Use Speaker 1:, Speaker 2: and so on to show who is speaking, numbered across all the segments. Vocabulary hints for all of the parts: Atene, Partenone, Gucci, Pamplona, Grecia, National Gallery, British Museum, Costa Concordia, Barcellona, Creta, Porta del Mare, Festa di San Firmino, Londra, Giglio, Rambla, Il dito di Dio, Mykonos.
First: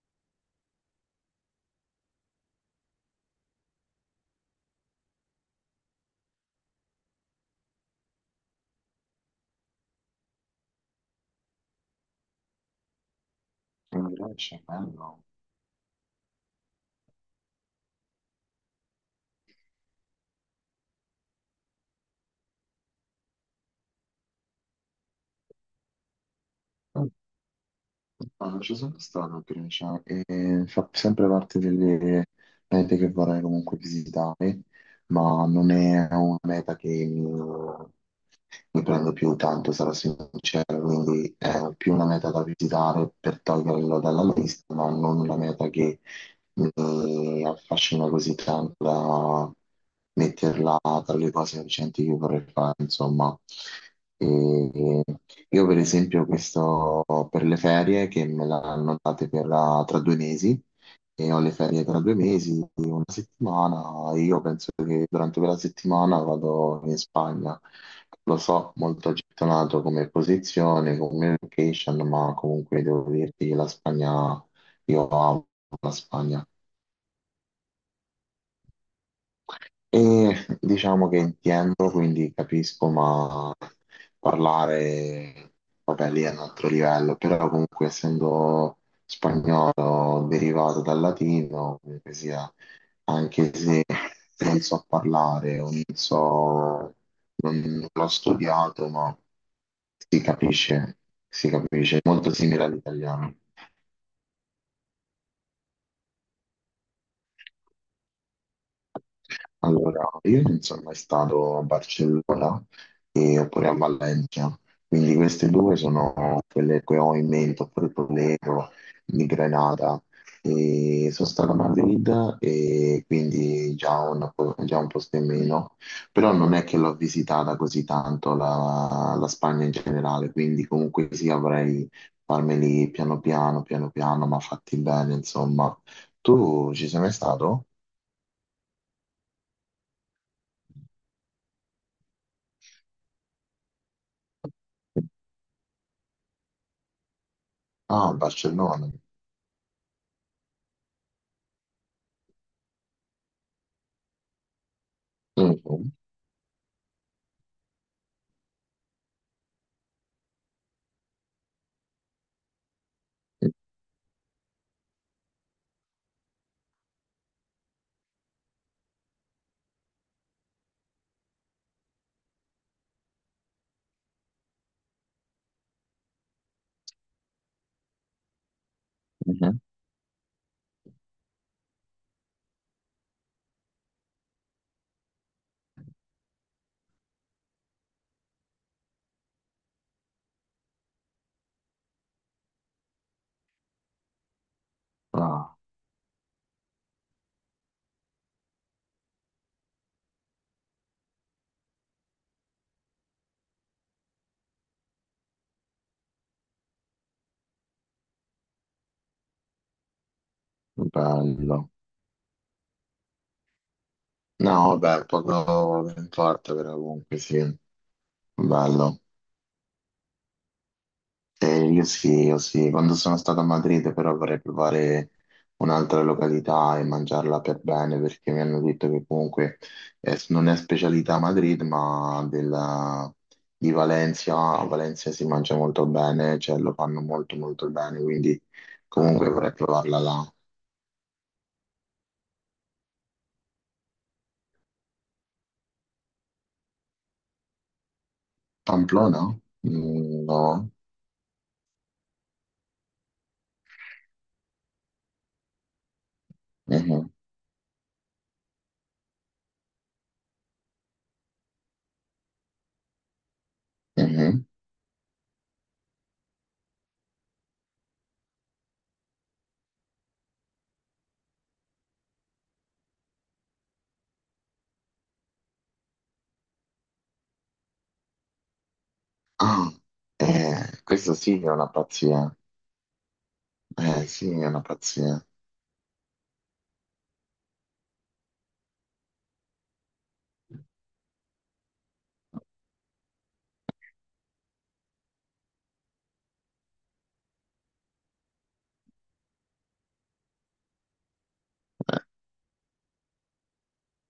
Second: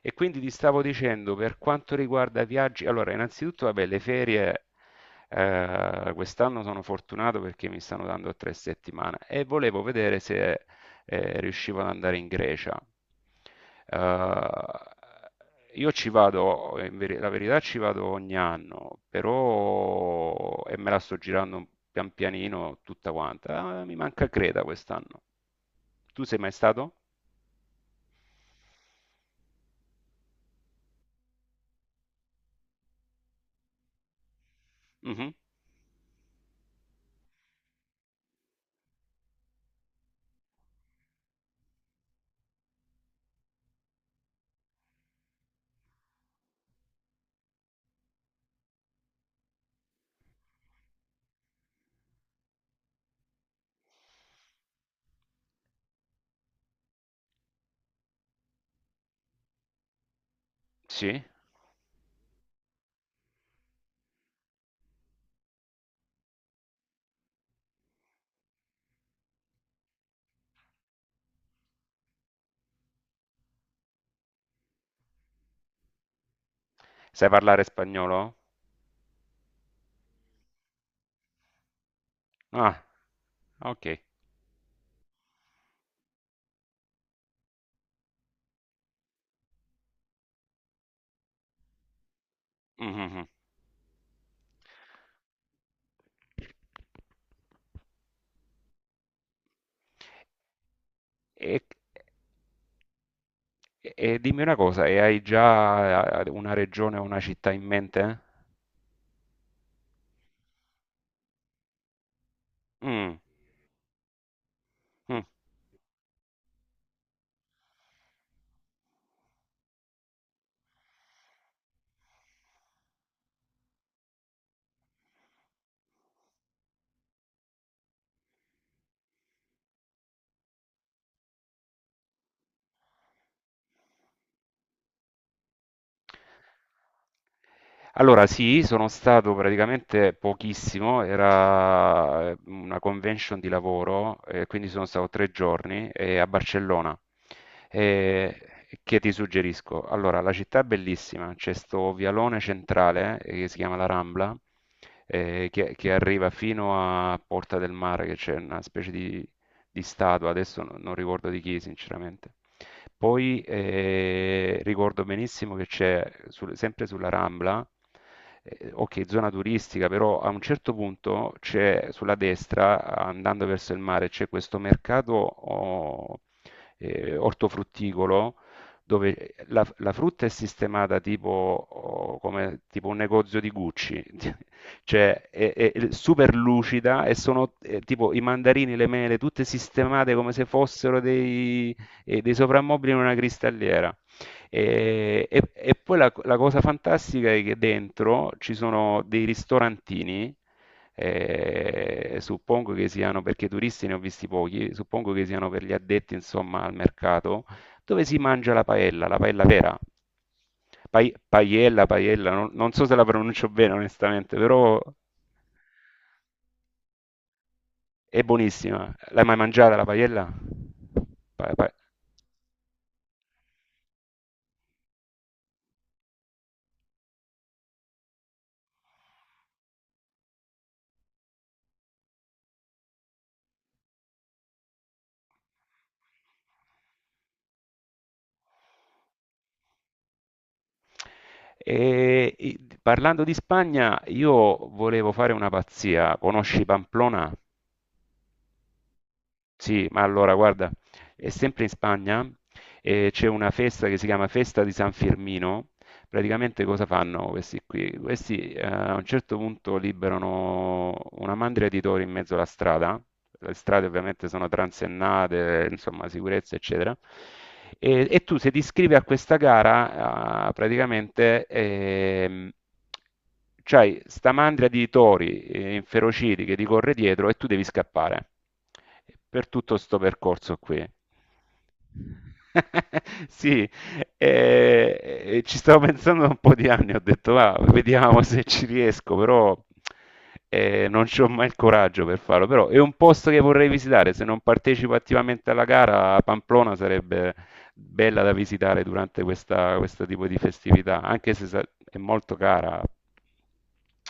Speaker 1: E quindi ti stavo dicendo, per quanto riguarda viaggi, allora innanzitutto vabbè, le ferie quest'anno sono fortunato perché mi stanno dando tre settimane e volevo vedere se riuscivo ad andare in Grecia.
Speaker 2: In Grecia, bello.
Speaker 1: Eh, io ci vado, la verità ci vado ogni anno, però e me la sto girando pian pianino tutta quanta. Mi manca Creta quest'anno. Tu sei mai stato?
Speaker 2: No, non ci sono stato a Grecia e fa sempre parte delle mete che vorrei comunque visitare,
Speaker 1: Mhm.
Speaker 2: ma non è una meta che, ne prendo più tanto, sarò sincero. Quindi è più una meta da visitare per toglierlo dalla lista, ma non una meta che mi affascina così tanto da metterla tra le cose recenti che vorrei fare, insomma. E io per esempio questo per le ferie che me l'hanno date per la- tra due mesi
Speaker 1: Sì.
Speaker 2: e ho le ferie tra due mesi, una settimana, e io penso che durante quella settimana vado in Spagna. Lo so, molto gettonato come posizione, come location, ma comunque devo dirti che la Spagna, io amo la Spagna.
Speaker 1: Sai parlare spagnolo?
Speaker 2: E diciamo che intendo, quindi
Speaker 1: Ah.
Speaker 2: capisco, ma
Speaker 1: Ok.
Speaker 2: parlare, vabbè, lì è un altro livello, però comunque essendo spagnolo derivato dal latino, comunque sia,
Speaker 1: Mhm.
Speaker 2: anche se non so parlare o non so, non l'ho studiato, ma si capisce, si
Speaker 1: E,
Speaker 2: capisce, è molto simile all'italiano.
Speaker 1: e dimmi una cosa, e hai già una regione o una città in mente?
Speaker 2: Allora, io non sono mai stato a Barcellona oppure a Valencia, quindi
Speaker 1: Mm.
Speaker 2: queste due sono quelle che ho in mente, oppure Toledo, di Granada. E sono stato a Madrid e quindi già un, già un posto in meno, però non è che l'ho visitata così tanto la Spagna in generale, quindi comunque sì, avrei farmeli piano piano, piano piano, ma fatti bene, insomma. Tu ci sei mai stato?
Speaker 1: Allora sì, sono stato praticamente pochissimo, era una convention di lavoro, quindi sono stato tre giorni a Barcellona.
Speaker 2: Ah,
Speaker 1: Eh,
Speaker 2: Barcellona.
Speaker 1: che ti suggerisco? Allora, la città è bellissima, c'è sto vialone centrale che si chiama la Rambla,
Speaker 2: Mhm.
Speaker 1: che arriva fino a Porta del Mare, che c'è una specie di statua, adesso non ricordo di chi sinceramente. Poi ricordo benissimo che c'è, sempre sulla Rambla, ok, zona turistica, però a un certo punto c'è sulla destra, andando verso il mare, c'è questo mercato oh, ortofrutticolo dove
Speaker 2: Mhm.
Speaker 1: la frutta è sistemata tipo, oh, come, tipo un negozio di Gucci, cioè è super lucida e sono tipo i mandarini, le mele, tutte sistemate come se fossero dei e dei soprammobili in una cristalliera.
Speaker 2: Ah,
Speaker 1: E poi la cosa fantastica è che dentro ci sono dei ristorantini, suppongo che siano, perché turisti ne ho visti pochi, suppongo che siano per gli addetti, insomma, al mercato, dove si mangia la paella vera.
Speaker 2: bello.
Speaker 1: Paiella, paiella, non so se la pronuncio bene onestamente,
Speaker 2: No,
Speaker 1: però
Speaker 2: vabbè, poco non importa, però comunque sì,
Speaker 1: è buonissima.
Speaker 2: bello.
Speaker 1: L'hai mai mangiata la paiella? Pa-
Speaker 2: Eh,
Speaker 1: pa-
Speaker 2: io sì, io sì, quando sono stato a Madrid però vorrei provare un'altra località e mangiarla per bene perché mi hanno detto che comunque non è specialità a Madrid ma di Valencia, a Valencia si mangia molto bene, cioè lo fanno molto molto bene, quindi comunque vorrei provarla là.
Speaker 1: E, parlando di Spagna, io volevo fare una pazzia. Conosci Pamplona?
Speaker 2: Pamplona?
Speaker 1: Sì, ma
Speaker 2: Mm,
Speaker 1: allora guarda,
Speaker 2: no.
Speaker 1: è sempre in Spagna e c'è una festa che si chiama Festa di San Firmino. Praticamente cosa
Speaker 2: Mhm,
Speaker 1: fanno questi qui? Questi a un certo punto liberano una mandria di tori in mezzo alla strada, le strade ovviamente
Speaker 2: mhm.
Speaker 1: sono transennate, insomma sicurezza eccetera, e tu se ti iscrivi a questa gara praticamente c'hai sta mandria di tori inferociti che ti corre dietro e tu devi scappare per
Speaker 2: Ah,
Speaker 1: tutto sto percorso qui.
Speaker 2: questo sì che è una pazzia.
Speaker 1: Sì,
Speaker 2: Sì, è una
Speaker 1: e,
Speaker 2: pazzia.
Speaker 1: e ci stavo pensando da un po' di anni, ho detto va, vediamo se ci riesco, però non ho mai il coraggio per farlo, però è un posto che vorrei visitare, se non partecipo attivamente alla gara, Pamplona sarebbe bella da visitare durante questa, questo tipo di festività, anche se è molto cara.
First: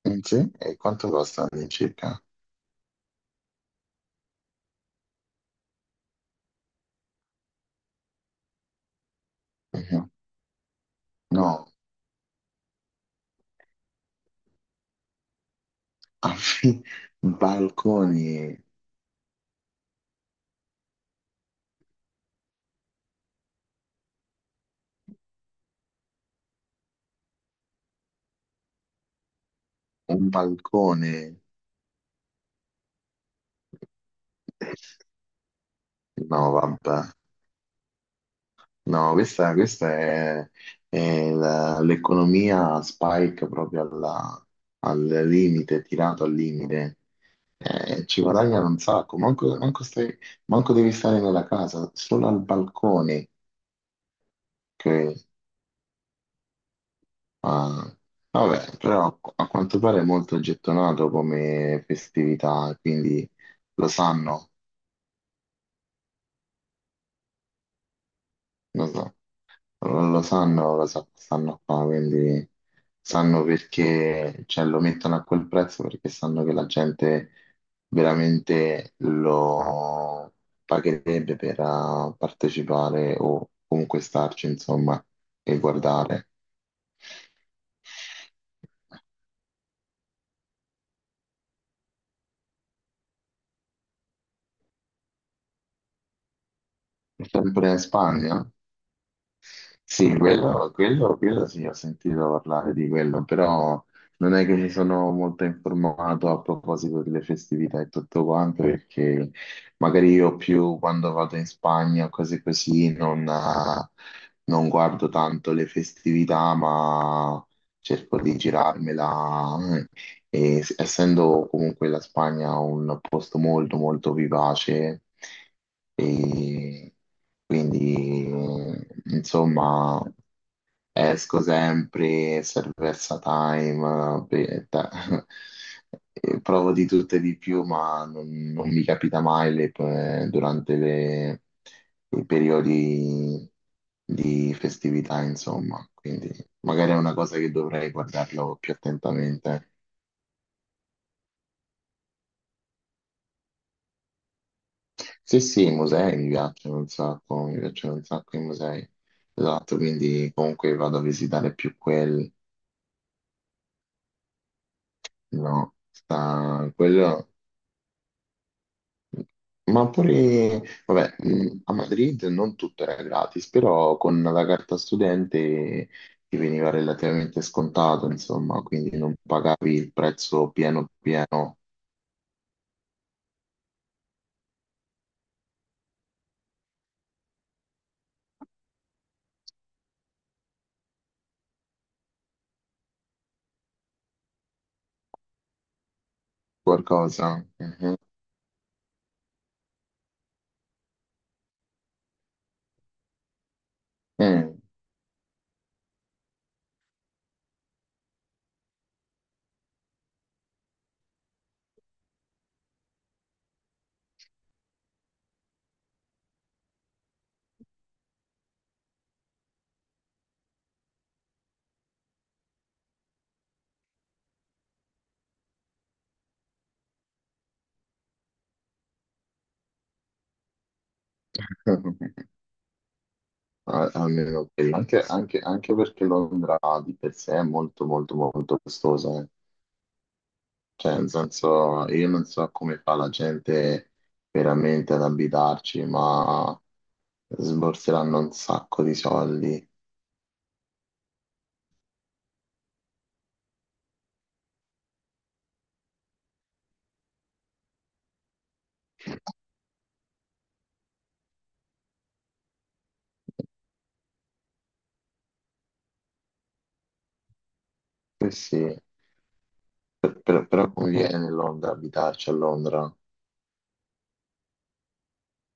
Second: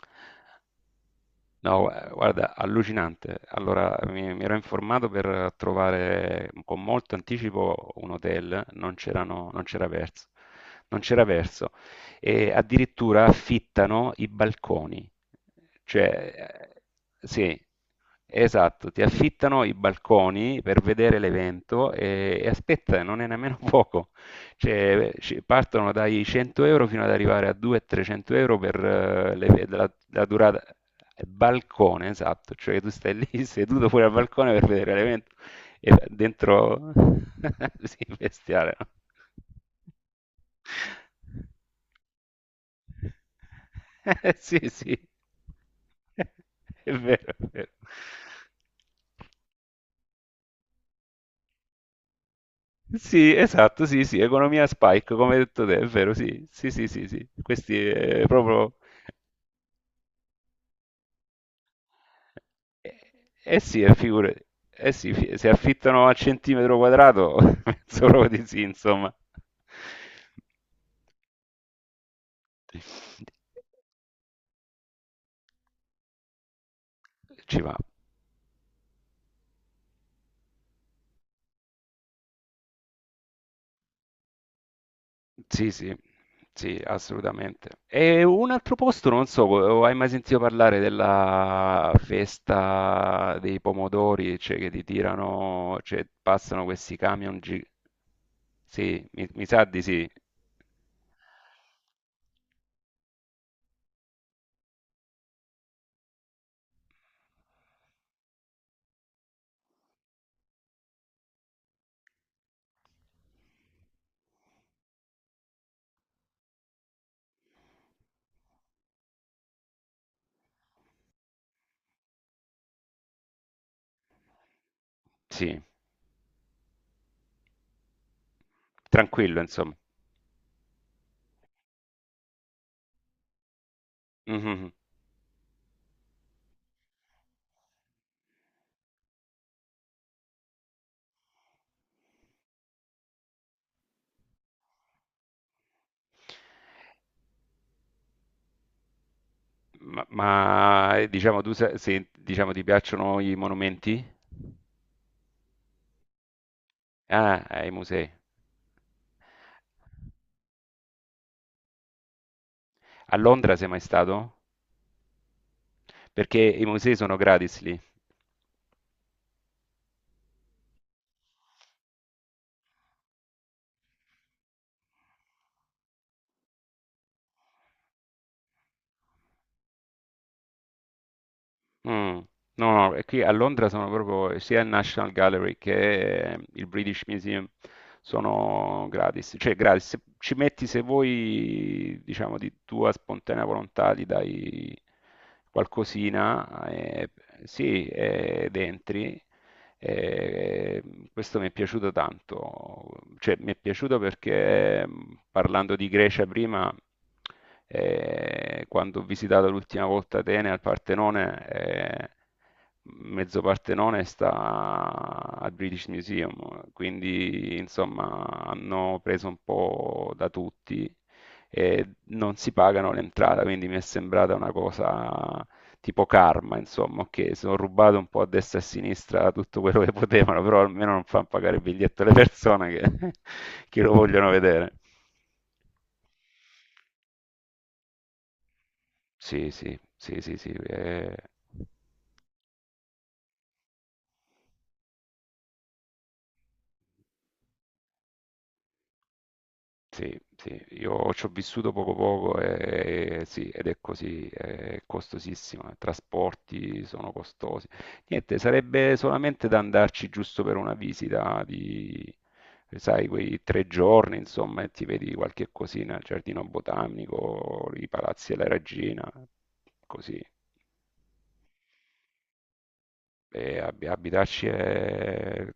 Speaker 2: Mm, sì? E quanto costa
Speaker 1: No,
Speaker 2: all'incirca?
Speaker 1: guarda, allucinante. Allora, mi ero informato per trovare con molto anticipo un hotel, non c'erano, non c'era
Speaker 2: Mhm.
Speaker 1: verso, non c'era
Speaker 2: No,
Speaker 1: verso. E addirittura affittano i balconi. Cioè,
Speaker 2: affi-
Speaker 1: sì,
Speaker 2: balconi,
Speaker 1: esatto, ti affittano i balconi per vedere l'evento e aspetta, non è nemmeno poco. Cioè, partono dai 100 euro fino ad arrivare a 200-300 euro per la
Speaker 2: un
Speaker 1: durata.
Speaker 2: balcone.
Speaker 1: Balcone, esatto, cioè tu stai lì seduto fuori al balcone per vedere l'evento e
Speaker 2: No,
Speaker 1: dentro...
Speaker 2: vabbè.
Speaker 1: sì, bestiale, no?
Speaker 2: No, questa è l'economia spike proprio
Speaker 1: Sì, sì,
Speaker 2: al limite, tirato al
Speaker 1: è
Speaker 2: limite.
Speaker 1: vero, è vero.
Speaker 2: Ci guadagnano un sacco, manco, manco devi stare nella casa, solo al balcone.
Speaker 1: Sì, esatto, sì, sì, economia spike,
Speaker 2: che-
Speaker 1: come hai detto te, è vero, sì, sì, sì, sì, sì. Questi
Speaker 2: ah,
Speaker 1: è proprio...
Speaker 2: vabbè, però a quanto pare è molto gettonato come festività,
Speaker 1: Eh,
Speaker 2: quindi
Speaker 1: eh sì,
Speaker 2: lo
Speaker 1: figurati.
Speaker 2: sanno,
Speaker 1: Eh sì, se affittano a centimetro quadrato, penso proprio di sì,
Speaker 2: lo
Speaker 1: insomma.
Speaker 2: so. Non lo sanno, stanno qua, quindi sanno perché, cioè, lo mettono a quel prezzo perché sanno che la gente
Speaker 1: Ci va.
Speaker 2: veramente lo pagherebbe per partecipare o comunque starci, insomma, e
Speaker 1: Sì, sì,
Speaker 2: guardare.
Speaker 1: sì, assolutamente. E un altro posto, non so, hai mai sentito parlare della festa dei pomodori, cioè che ti tirano, cioè passano questi camion
Speaker 2: Sempre in Spagna?
Speaker 1: Sì, mi sa di sì.
Speaker 2: Sì, quello sì, ho sentito parlare di quello, però non è che mi sono molto informato a proposito delle festività e tutto quanto, perché magari io più quando vado in Spagna o cose così non, non guardo tanto le festività, ma cerco di girarmela e essendo comunque la Spagna un posto molto molto vivace,
Speaker 1: Sì,
Speaker 2: e quindi
Speaker 1: tranquillo, insomma.
Speaker 2: insomma esco sempre, Cerveza Time,
Speaker 1: Mhm.
Speaker 2: e provo di tutto e di più, ma non, non mi capita mai durante i periodi di festività, insomma. Quindi magari è una cosa che dovrei guardarlo più attentamente.
Speaker 1: Diciamo, tu se, se, diciamo, ti piacciono i monumenti?
Speaker 2: Sì, sì, i musei mi piacciono un
Speaker 1: Ah,
Speaker 2: sacco, mi
Speaker 1: ai
Speaker 2: piacciono un
Speaker 1: musei.
Speaker 2: sacco i musei. Esatto, quindi comunque vado a visitare più quelli,
Speaker 1: A Londra sei mai stato?
Speaker 2: no?
Speaker 1: Perché i
Speaker 2: Sta
Speaker 1: musei sono
Speaker 2: quello.
Speaker 1: gratis lì.
Speaker 2: Ma pure, vabbè, a Madrid non tutto era gratis, però con la carta studente ti veniva relativamente scontato, insomma, quindi non pagavi il prezzo pieno pieno,
Speaker 1: Mm. No, no, e qui a Londra sono proprio sia il National Gallery che il British Museum sono gratis. Cioè, gratis. Se ci metti, se vuoi, diciamo, di tua spontanea volontà, gli dai qualcosina,
Speaker 2: qualcosa.
Speaker 1: sì,
Speaker 2: Mhm.
Speaker 1: ed entri. E questo mi è piaciuto tanto, cioè mi è piaciuto
Speaker 2: Mm.
Speaker 1: perché parlando di Grecia prima, quando ho visitato l'ultima volta Atene al Partenone, mezzo Partenone sta al British Museum, quindi insomma hanno preso un po' da tutti e non si pagano l'entrata, quindi mi è sembrata una cosa tipo Karma, insomma, che sono rubato un po' a destra e a sinistra tutto quello che potevano, però almeno non fanno pagare il biglietto alle persone che, che lo vogliono
Speaker 2: Almeno
Speaker 1: vedere.
Speaker 2: quello. Anche, Londra di per sé è molto molto molto costosa, eh.
Speaker 1: Sì, sì, sì, sì, sì.
Speaker 2: Cioè, nel
Speaker 1: Eh.
Speaker 2: senso, io non so come fa la gente veramente ad abitarci, ma sborseranno un sacco di soldi.
Speaker 1: Sì, sì, io ci ho vissuto poco poco e sì, ed è così, è costosissima, i trasporti sono costosi. Niente, sarebbe solamente da andarci giusto per una visita di, sai, quei tre giorni, insomma, e ti vedi qualche cosina, il giardino botanico, i
Speaker 2: Eh
Speaker 1: palazzi della
Speaker 2: sì,
Speaker 1: regina, così.
Speaker 2: però conviene Londra abitarci a Londra.
Speaker 1: E abitarci è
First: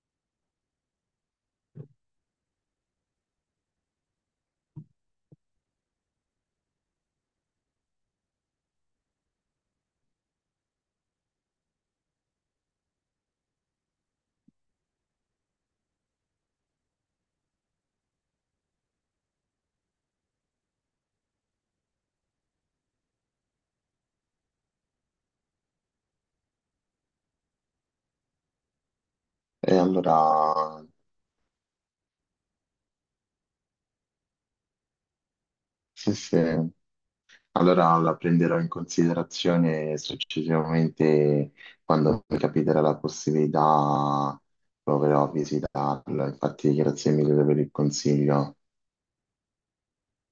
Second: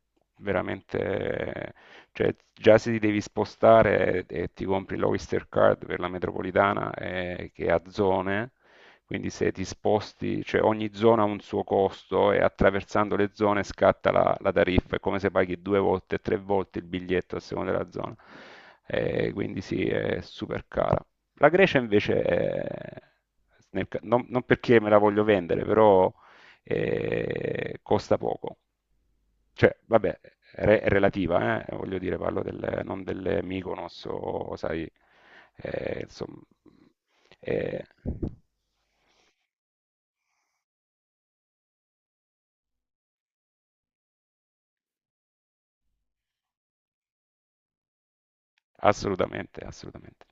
Speaker 1: veramente, cioè già se ti devi spostare e ti compri l'Oyster Card per la metropolitana che ha zone, quindi se ti sposti, cioè ogni zona ha un suo costo e attraversando le zone scatta la tariffa, è come se paghi due volte, tre volte il biglietto a seconda della zona. Quindi sì, è super cara. La Grecia invece è- nel ca- non, non perché me la voglio vendere, però costa poco.
Speaker 2: E
Speaker 1: Cioè,
Speaker 2: allora,
Speaker 1: vabbè, è relativa, voglio dire, parlo del, non delle Mykonos o, sai,
Speaker 2: sì, sì.
Speaker 1: insomma, eh,
Speaker 2: Allora la prenderò in considerazione successivamente quando mi capiterà la possibilità, proverò a visitarlo. Infatti, grazie mille per il consiglio.
Speaker 1: assolutamente, assolutamente.